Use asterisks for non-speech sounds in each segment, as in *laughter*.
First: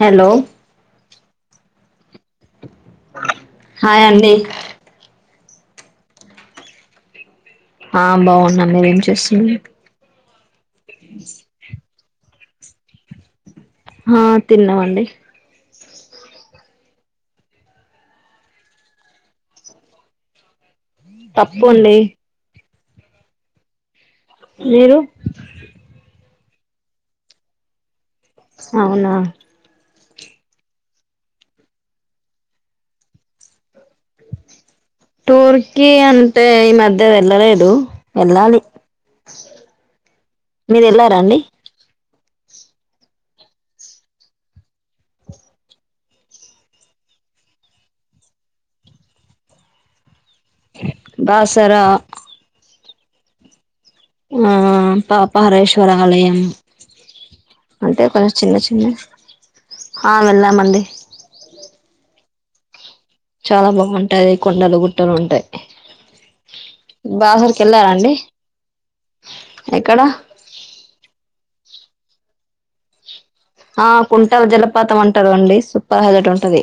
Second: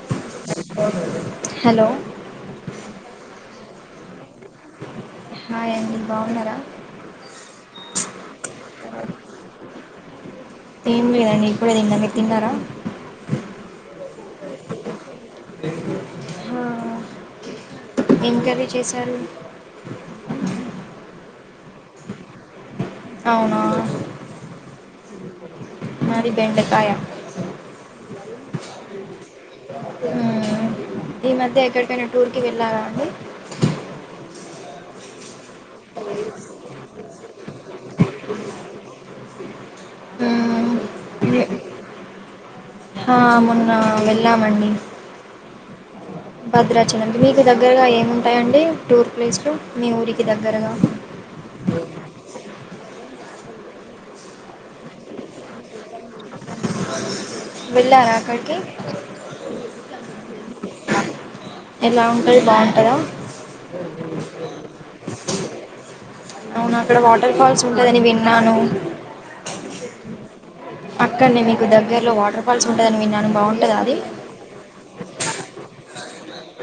Hello hello hi అండి hi అండి బాగున్నారా ఆ బాగున్న మీరేం చేస్తురు ఎం లేదండి ఇప్పుడే తిన్న మీరు తిన్నారా ఆ తిన్నామండి ఇంకా విశేషాలు తప్పుంది అవునా మీరు పిండకాయ అవునా ఈ మధ్య ఎక్కడికైనా టూర్ కి వెళ్ళారా అండి టూర్కీ అంటే ఈ మధ్య వెళ్ళలేదు వెళ్ళాలి మ్మ్. మీరు వెళ్ళారాండి ఆ మొన్న వెళ్ళామండి, భద్రాచల మీకు దగ్గరగా ఏముంటాయండి, టూర్ ప్లేస్లు మీ ఊరికి కి దగ్గరగా బాసర ఆ పా పరేశ్వర ఆలయం అంటే వెళ్ళారా కొం అక్కడికి చిన్న చిన్న ఆ వెళ్ళామండి ఎలా అంకల్ బాగుంటదా చాలా బాగుంటాయి కొండలు గుట్టలు ఉంటాయి అవునా అక్కడ వాటర్ బాసరకి ఫాల్స్ వెళ్ళారా ఉంటందని అండి విన్నాను ఎక్కడ అక్కడనే మీకు దగ్గర్లో వాటర్ఫాల్స్ ఉంటుందని విన్నాను బాగుంటుందా ఆ అది కుంట జలపాతం అంటారు అండి సు పహదటి ఉంటుది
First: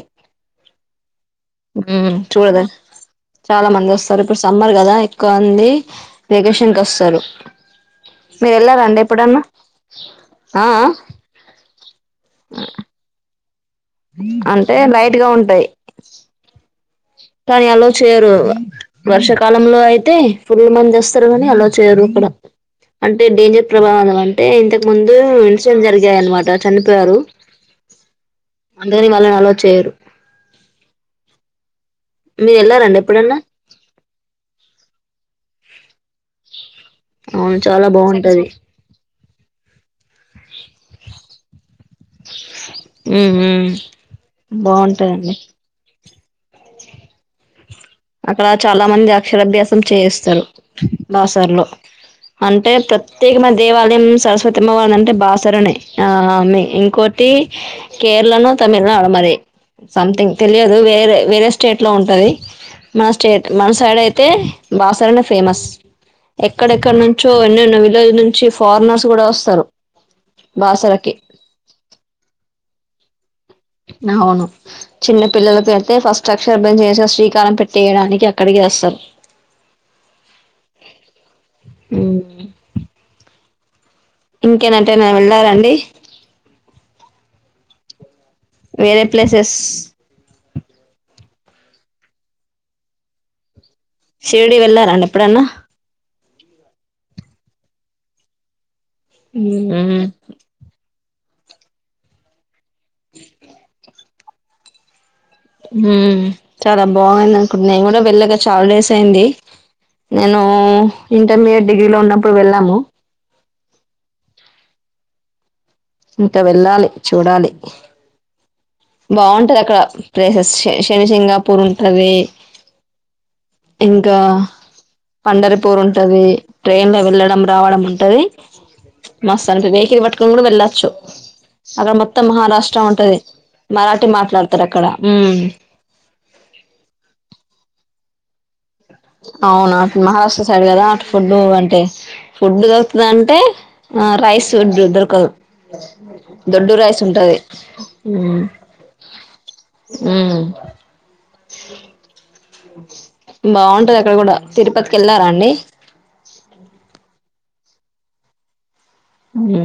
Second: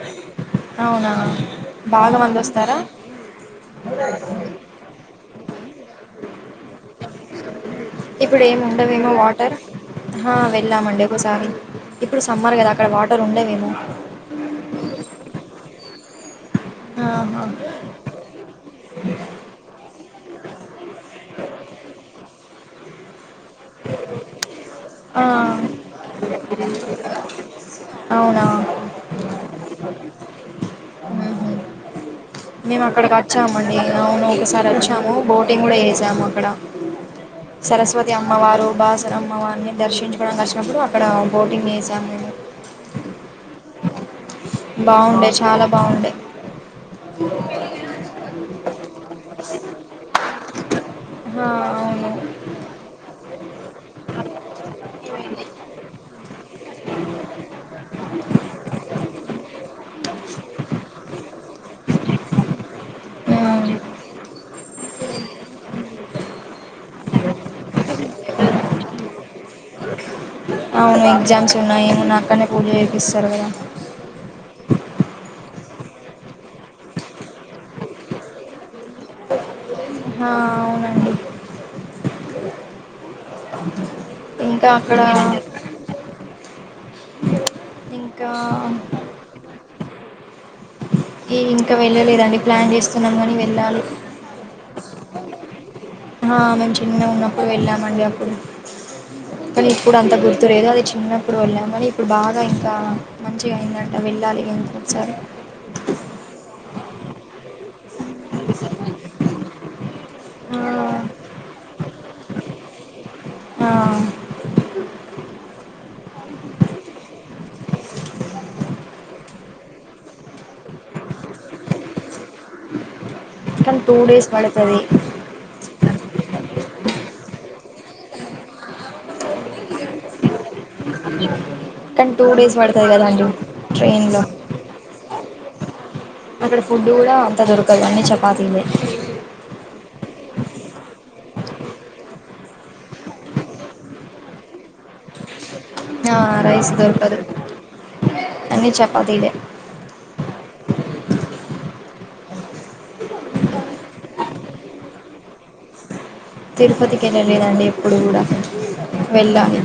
అవునా బాగా మ్ మంది చూడద వస్తారా చాలా మంది వస్తారు, ఇప్పుడు సమ్మర్ కదా ఎక్కువ మంది వెేకేషన్ కి వస్తారు, ఇప్పుడు మీరు ఏమి వెళ్లారండి ఉండవేమో ఎప్పుడన్నా వాటర్ ఆహా, ఆ అ వెళ్ళామండి ఒకసారి ఇప్పుడు సమ్మార్ కద అక్కడ వాటర్ ఉ ఉండవేమో అంటే బయటగా ఉంటాయి ఆహా. కానీ అలా చేయరు వర్షాకాలంలో అయితే ఫుల్ మంది వస్తారు కానీ అలా చేయరు ఇక్కడ అంటే డేంజర్ ప్రభావం అంటే ఇంతకు ముందు ఆ, ఇన్సిడెంట్ జరిగాయి అనమాట చనిపోయారు అవునా అందుకని వాళ్ళని అలో చేయరు మ్మ్హ్మ్. మీరు మేము వెళ్ళారండి అక్కడికి ఎప్పుడన్నా వచ్చామండి నవును ఒకసారి వచ్చాము బో కూడా ా అక్కడ అవును చాలా సరస్వతి బాగుంటది అమ్మవారు బాస్ రమ్మ అన్ని దర్శించుకోవనికి వచ్చినప్పుడు అక్కడ బోటింగ్ చేసాం ఉ బాగుండే చాలా బాగుండే వో అక్కడ చాలా మంది అక్షరాభ్యాసం చేయిస్తారు ఆహా, బాసరులో అవును అంటే ప్రత్యేకమైన దేవాలయం సరస్వతి అమ్మవారి అంటే బాసరునే ఆ ఇంకోొటి కేరళను తమిళనాడు మరి సంథింగ్ తెలియదు వేరే వేరే స్టేట్ లో ఉంటుది మన స్టేట్ మన మ్మ్. సైడ్ అయితే బాసరనే ఫేమస్ ఎక్కడెక్కడ నుంచో ఎన్నోన్నో అవును బాసరకి ఎగ్జామ్స్ ఉన్నాయిమో నా అక్కనే పూజ చేపిస్తారు కదా అవును చిన్న పిల్ల పెడితే ఫస్ట్ అక్షరభం చేసి శ్రీకారం పెట్టేయడానికి అక్కడికి వస్తారు అవునండి అ అ ఇంకేనాంటేనా వెళ్ళారంండి ఇ వేరే ప్లేసెస్ ఏ ఇంకా వెళ్ళలేదండి ప్లాన్ చేస్తున్నాము కాని వెళ్ళాలి శిర్డి వెళ్ళారాన్నడి ఎప్పుడన్నా ఆ మంచి చిన్న ఉన్నా ప్పు వెళ్ళామండి అప్పుడు కానీ ఇ కూడా అంత గుర్తులేదు అది చిన్న ఇప్పుడు వెళ్ళం. కాని ఇప్పుడు బాగా ఆ మంచిగాందని ఇలా వెళ్ళాలి. అని కూర్చోలి. ఉ చాలా బాగుంది అనుకుంటుంది. నేను కూడా వెళ్ళగా చాలా డేస్ అయింది. నేను ఇంటర్మీడియేట్. డిగ్రీలో ఉన్నప్పుడు వెళ్ళాము. ఆ ఇంకా వెళ్ళాలి. చూడాలి. బాగుంటది అక్కడ. ప్లేసెస్ శని శంగాపూర్ ఉంటది. కానీ టూ ఇంకా డేస్ పడుతది పండరిపూరు ఉంటది. ట్రైన్ లో వెళ్ళడం రావడం ఉంటది. మస్తు అంటది వెకిల్ పట్టుకని కూడా వెళ్ళస్త చ్చు అక్కడ మొత్తం మహారాష్ట్ర ఉంటది. మరాఠీ ట్రైన్ లో. మాట్లాడతారు అక్కడ ఉమ్ అక్కడ పుడ్ కూడా అంతా దొరకదు. పన్నీర్, చపాతీ లే అవునా.. అ మహారాష్ట్ర సైడ్ కదా. అటు పుడ్ అంటే పుడ్ దొరుకుతుంది. అంటే రైస్ పుడ్ దొరకదు. ఆ దొడ్డు రైస్ దొరకదు ఉంటది. అన్నీ చపాతీలే *inaudible* బాగుంటది. అక్కడ కూడా తిరుపతికి వెళ్ళారా అండి. తిరుపతికి లేదండి. ఎప్పుడు కూడా వెళ్ళాలి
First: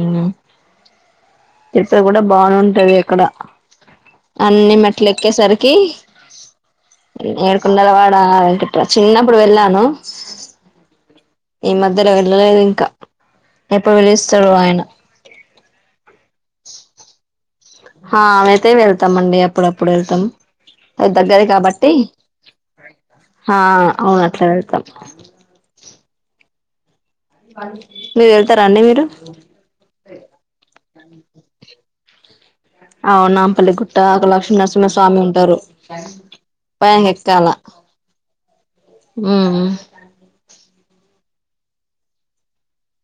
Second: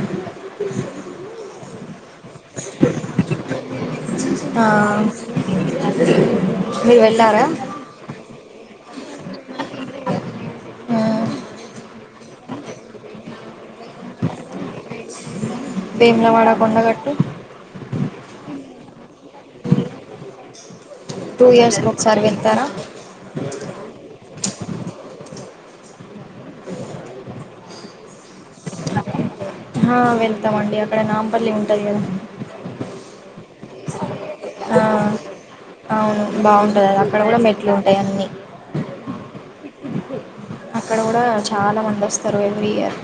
తిరుపతి కూడా బానే ఉంటంది అక్కడ. అన్ని మెట్లు ఎక్కేసరికి మీరు వెళ్ళారా ఏడుకొండల వాడ చిన్నప్పుడు వెళ్ళాను. ఈ మధ్యలో వెళ్ళలేదు ఇంకా. ఎప్పుడు వెళ్ళనిస్తాడో ఆయన వేములవాడ, కొండగట్టు. హ అవయితే వెళ్తామండి. అప్పుడప్పుడు వెళ్తాం. అది దగ్గర టూ ఇయర్స్కి కాబట్టి. ఒకసారి వెళ్తారా ఆ అవునట్లా వెళ్తాం. మీ వెళ్తారా అండిరాండి మీరు. వెళ్తామండి అక్కడ నాంపల్లి ఉంటుంది కదా అవు నాంపల్లి గుట్ట అక్కడ లక్ష్మీనరసింహ స్వామి ఉంటారు. అవును బాగుంటుంది అది పైకి అక్కడ కూడా ఎక్కాలి. మెట్లు ఉంటాయి అన్నీ *inaudible* అక్కడ కూడా చాలా మంది వస్తారు. ఎవ్రి ఇయర్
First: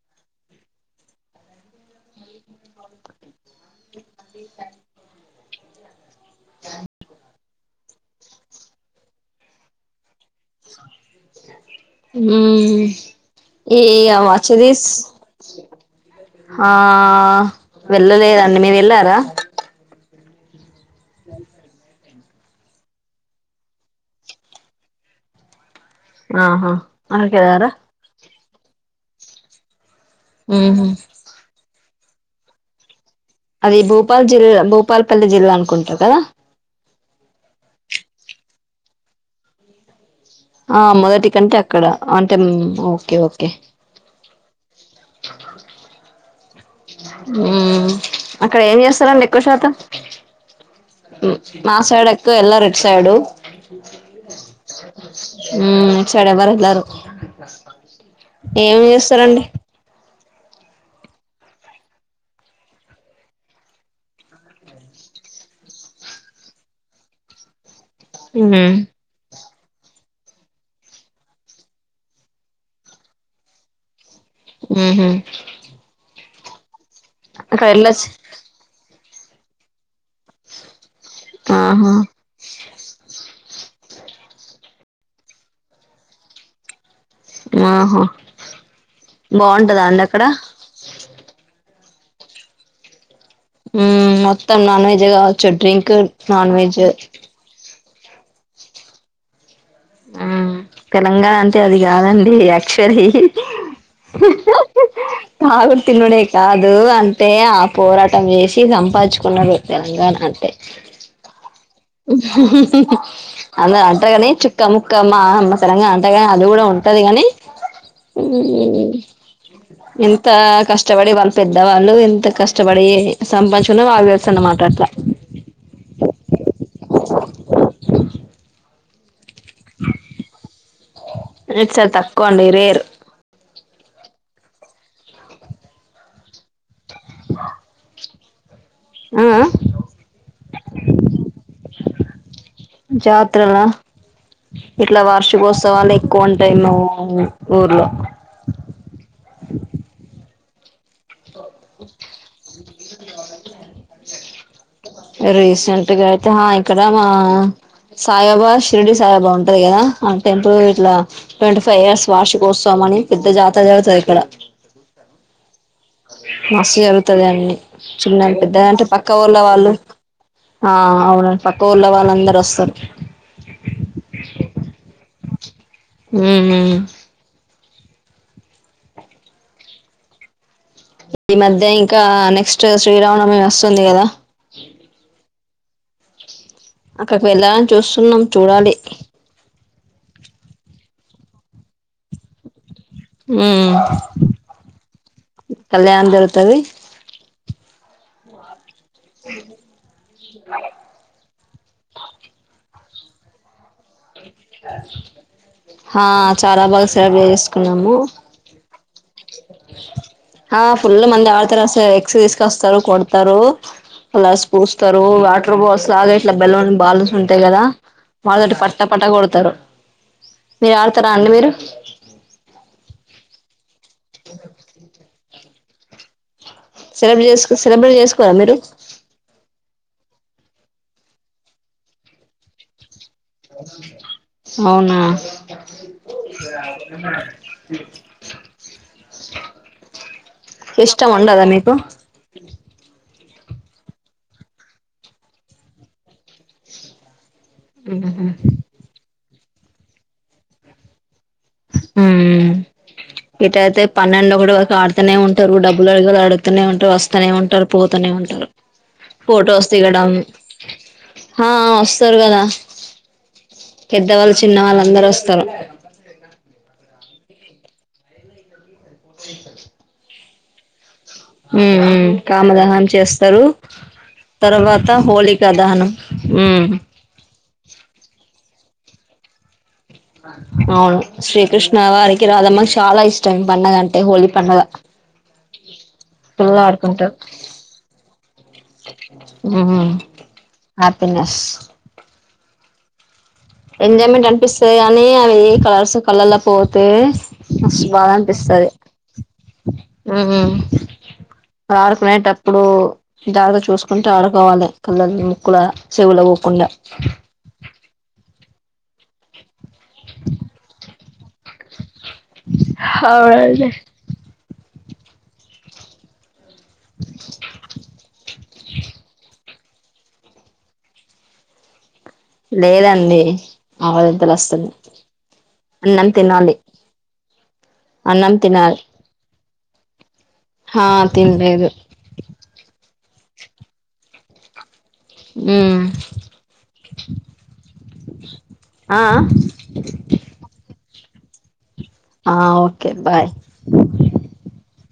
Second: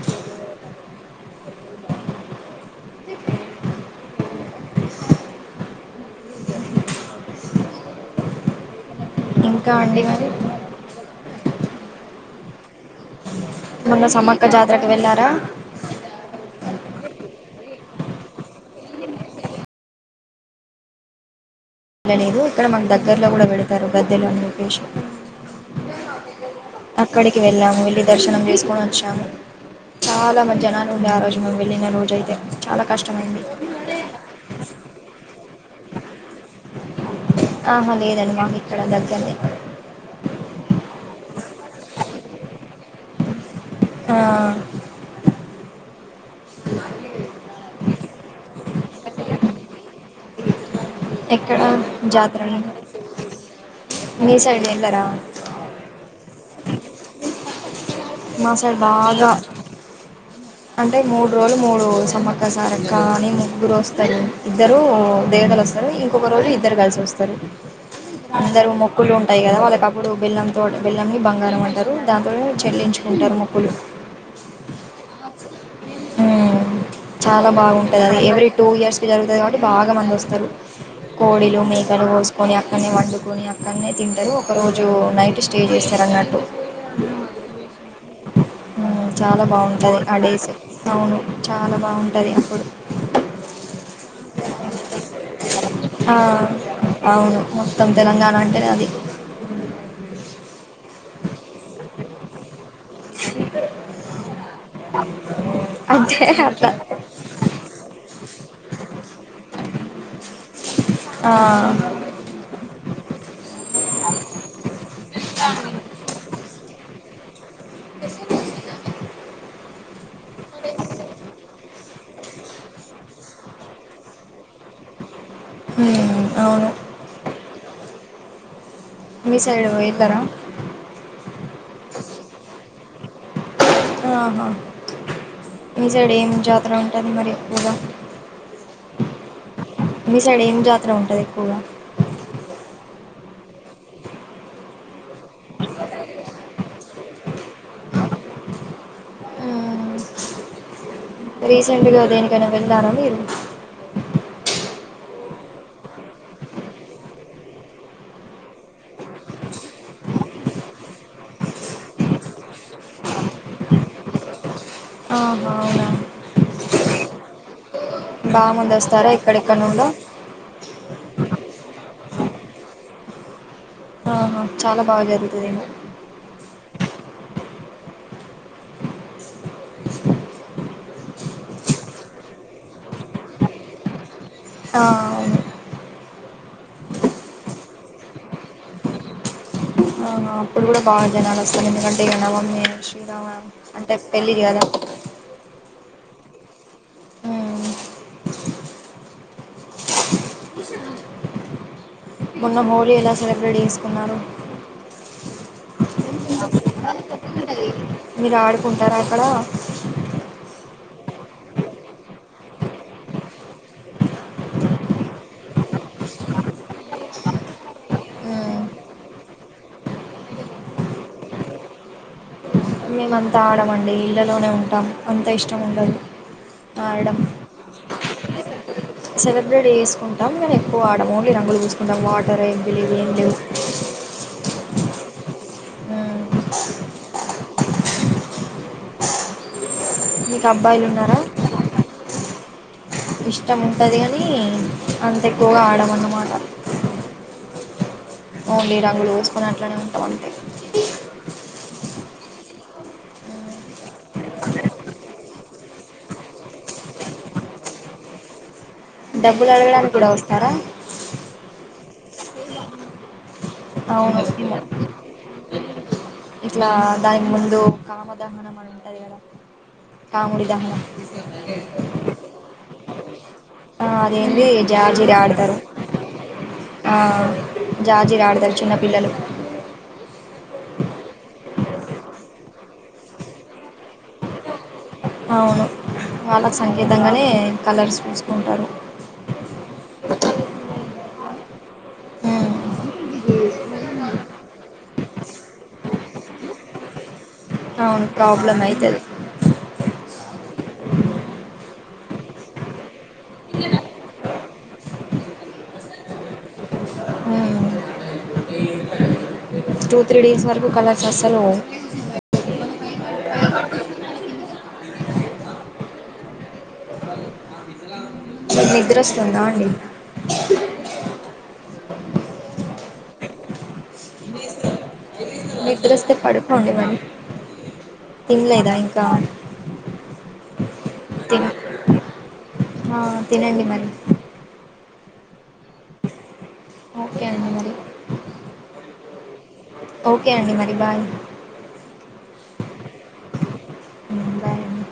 ఇంకా అండి. మరి ఉ ఏ మొన్న అ సమ్మక్క వచ్చ తీస్ జాతరకు వెళ్ళారా ఆ వెళ్ళలేదండి. మీరు వెళ్ళారా? వెళ్లలేదు. ఇక్కడ మాకు దగ్గర్లో కూడా వెళతారు. గద్దెలు అని రూపేష్ ఆహా అక్కడికి అక్కడకి వెళ్ళారా వెళ్ళాము వెల్లి దర్ దర్శనం చేసుకొని వచ్చాము చాలా మంది మ్మ్ జనాలుండే ఆ రోజు మేమ్ వెళ్లిన రో అ చాలా కష్టమైంది అది భూపల్ జిల్లా భూపాలపెల్లి జిల్లా అనుకుంటా కదా ఆహా లేదండి మాకు ఇక్కడ దగ్గర్నె ఆ మొదటికంటే అక్కడ అంటే ముం ఓకే ఓకే ఆ ఊ అక్కడ ఏం చేస్ కదండి ఎక్కువశాతం ఎక్కడ మా సైడ్ ఎక్కువ జాతర ఎళ్లరు ఇటు సైడు మీ సైడ్ వెళ్ళరా ఊ ఇటు సైడ్ ఎవరు ఎళ్లరు మా సైడ్ ఏం బాగా చేస్తారండి అంటే మూడు రోజులు మూడు సమ్మక్క సారక్క అని ముగ్గురు వస్తారు ఇద్దరు ఇప్పుడు దేవతలు వస్తారు ఇంకొక రోజు ఇద్దరు కలిసి వస్తారు మ్మ్ అందరు మొక్కులు ఉం ఉంటాయి కదా వాళ్ళకప్పుడు బెల్లంతో బెల్లంని బంగారం అంటారు దాంతో చెల్లించుకుంటారు మొక్కులు ఉహు చాలా బాగుంటది అది ఎవ్ ర్రీ టూ ఇయర్స్ కి జరుగుతది కాబట్టి బాగా మంది వస్తరు కోడిలు ఆహా మేకలు కోసుకొని అక్కన్నే వండుకొని అ అన్నీ తింటరు ఒకరోజు నైటు స్టే చేస్తరు అన్నట్టు ఆహా ఆ చాలా బాగుంటదా బాగుంటది అండి అక్కడ ఆడేస్ అవును చాలా బాగుంటది అప్పుడు ఊ మొత్తం నాన్ వెజ్జు కావచ్చు డ్రింక్ ఆ నాన్ వెజ్జు అవును మొత్తం తెలంగాణ అంటేనే అది ఊ తెలంగాణ అంటే అది కాదండీ యా చ్చల్లీ తాగుడు తినుడే అంటే అట్లా కాదు అంటే ఆ పోరాటం చేసి సంపాదించుకున్నారు తెలంగాణ అంటే ఆ అందరు అంటరుగని చుక్క ముక్క మా అమ్మ సడన్గా అంటగని అది కూడా ఉంట అంతేగనీ ఊ ఎంతా కష్టపడి వాళ్ళు పెద్దవాళ్ళు ఎంత కష్ కష్టపడి సంపాదించూకున్న వాళ్ళు తెలుసన్నమాట అట్లా హ్మ్ అవును మీ సైడ్ వెళ్ళారా ఇటు సైడు తక్కువండి రేర్ ఆహా మీసైడ్ ఎం జాత ఉంటది మరి ఎక్కువగా ఆ మీ సైడ్ ఏం జాతర ఉంటది ఎక్కువగా జాత్రలా ఇట్లా వార్ష కోత్సవాలు ఎక్కువ ఉంటాయి ను అవు ఊర్లో ఊ రీసెంట్గా దేనికైనా వెళ్ళారా మీరు రీసెంట్ గా అయితే హా ఇక్కడ మా సాయిబా షిర్డి సాయిబా ఉంటది కదా ఆ టెంపుల్ ఇట్లా ట్వంటీ ఫైవ్ ఇయర్స్ వార్షికోత్సవమని పెద్ద జాతర జరుగుతది ఇక్కడ ఆహా అవునా మస్తు జరుగుతది అండీ చిన్న బాగా పెద్ద మంది అంటే వస్తారా పక్క ఊళ్ళ ఎక్కడెక్కడ వాళ్ళు నుండో ఆ అవునండి పక్క ఊళ్ళ వాళ్ళ అందరు వస్తారు ఆహా చాలా బాగా జరు పోయినాం ఉ ఊ ఈ మధ్య ఇంకా నెక్స్ట్ శ్రీరామనవమి వస్తుంది కదా ఆ అక్కడికి వెళ్దాం చూస్తున్నాం చూడాలి బా జనాలు వస్తారు ఎందుకంటే ఇగ నవమి శ్రీరామ హుమ్ అంటే పెళ్ళి కదా కళ్యాణం జరుగుతది మ్మ్. లు ఎలా సెలబ్రేట్ చేసుకున్నారు హా చాలా బాగా సెలబ్రేట్ చేసుకున్నాము మీరు ఆడుకుంటారా అక్కడ ఆ ఫుల్ మంది ఆడతార ఎక్స్ తీసుకొస్తారు కొడతారు ప్లస్ పూస్తారు వాటర్ బాల్స్ లాగా ఇట్లా బెలూన్ బాల్స్ బాల్స్ ఉంటాయి కదా వాళ్ళతోటి మ్మ్. పట్టా పట్టా కొడతారు మీరు ఆడతారా అండి మీరు మేమంతా ఆడమండి ఇళ్లలోనే ఉంటాం అంత ఇష్టం ఇష్టముండదు సెలబ్రేట్ చేస్కో సెలబ్రేట్ చేసుకోరా మీరు అవున్గని ఎక్కువ ఆడం ఓన్లీ రంగు పూసుకుంటాం వాటర్ ఏం లేవు అవునా మ్మ్. మీకు ఇ అబ్బాయిలు ఇష్టం ఉన్నారా ఉండదా మీకు ఇష్టం ఉంటుంది కానీ అంత ఎక్కువగా ఆడమ అన్నమాట వోన్ లి రంగులు మన అట్లానే ఉంటం అంతే ఏట పన్నెండు ఒకటి ఆడుతనే ఉంటాది ఉంటారు డబ్బులు అడగ అడుగుతూనే ఉంటారు వస్తూనే ఉంటారు పోతూనే ఉంటారు డబ్బులు ఫోటో వస్తాయి అడగడానికి కడ కూడా వస్తారా ఆ వస్తారు కదా అవును పెద్దవాళ్ళు చిన్న వాళ్ళు అందరు వస్తారు ఇట్లా దానికి ముందు కామ దహనం అని అదేకదా కాముడి దహనం ఉమ్ ఉమ్ కామదహనం చేస్తారు ఆ అదేంది తర్వాత జార్జిరి హోలికా ఆడతారు దహనం ఊ ఆ జార్జిరి ఆడతారు చిన్నపిల్లలు అవును శ్రీకృష్ణ వారికి రాదమ్మకి చాలా ఇష్టం పం డుగ అంటే హోలీ పండుగ అవును వాళ్ళకు ఆడుకుంటారు సంకేతంగానే కలర్స్ పూసుకుంటారు. ఉమ్ హ్యాపీనెస్ ఉమ్ ఎంజాయ్మెంట్ అనిపిస్తాది కానీ అవి కలర్స్ కళ్ళలో పోతే మస్త్ బాధ అవును ప్రాబ్లం అనిపిస్తాది అయితది హు హు రాడుకునేటప్పు ఇప్పుడు దాగ చూసుకుంటు ఆడుకోవాలి ముక్కల చెవుల పోకుండా ఉహు టూ త్రీ డేస్ వరకు అసలు అవునండి అ *unintelligible* *unintelligible* నిద్ర వస్తుందా అండి *unintelligible* లేదండి ఆవలింతలు వస్తున్నాయి నిద్ర అన్నం వస్తే తినాలి పడుకోండి మరి అన్నం తినలేదా తినాలి ఇంకా *inaudible* ఆ తినలేదు ఆ తినండి మరి ఉమ్ ఓకే అండి అ ఆ ఓకే అండి మరి బాయ్ ఆ ఓకే బాయ్ బాయ్ అండి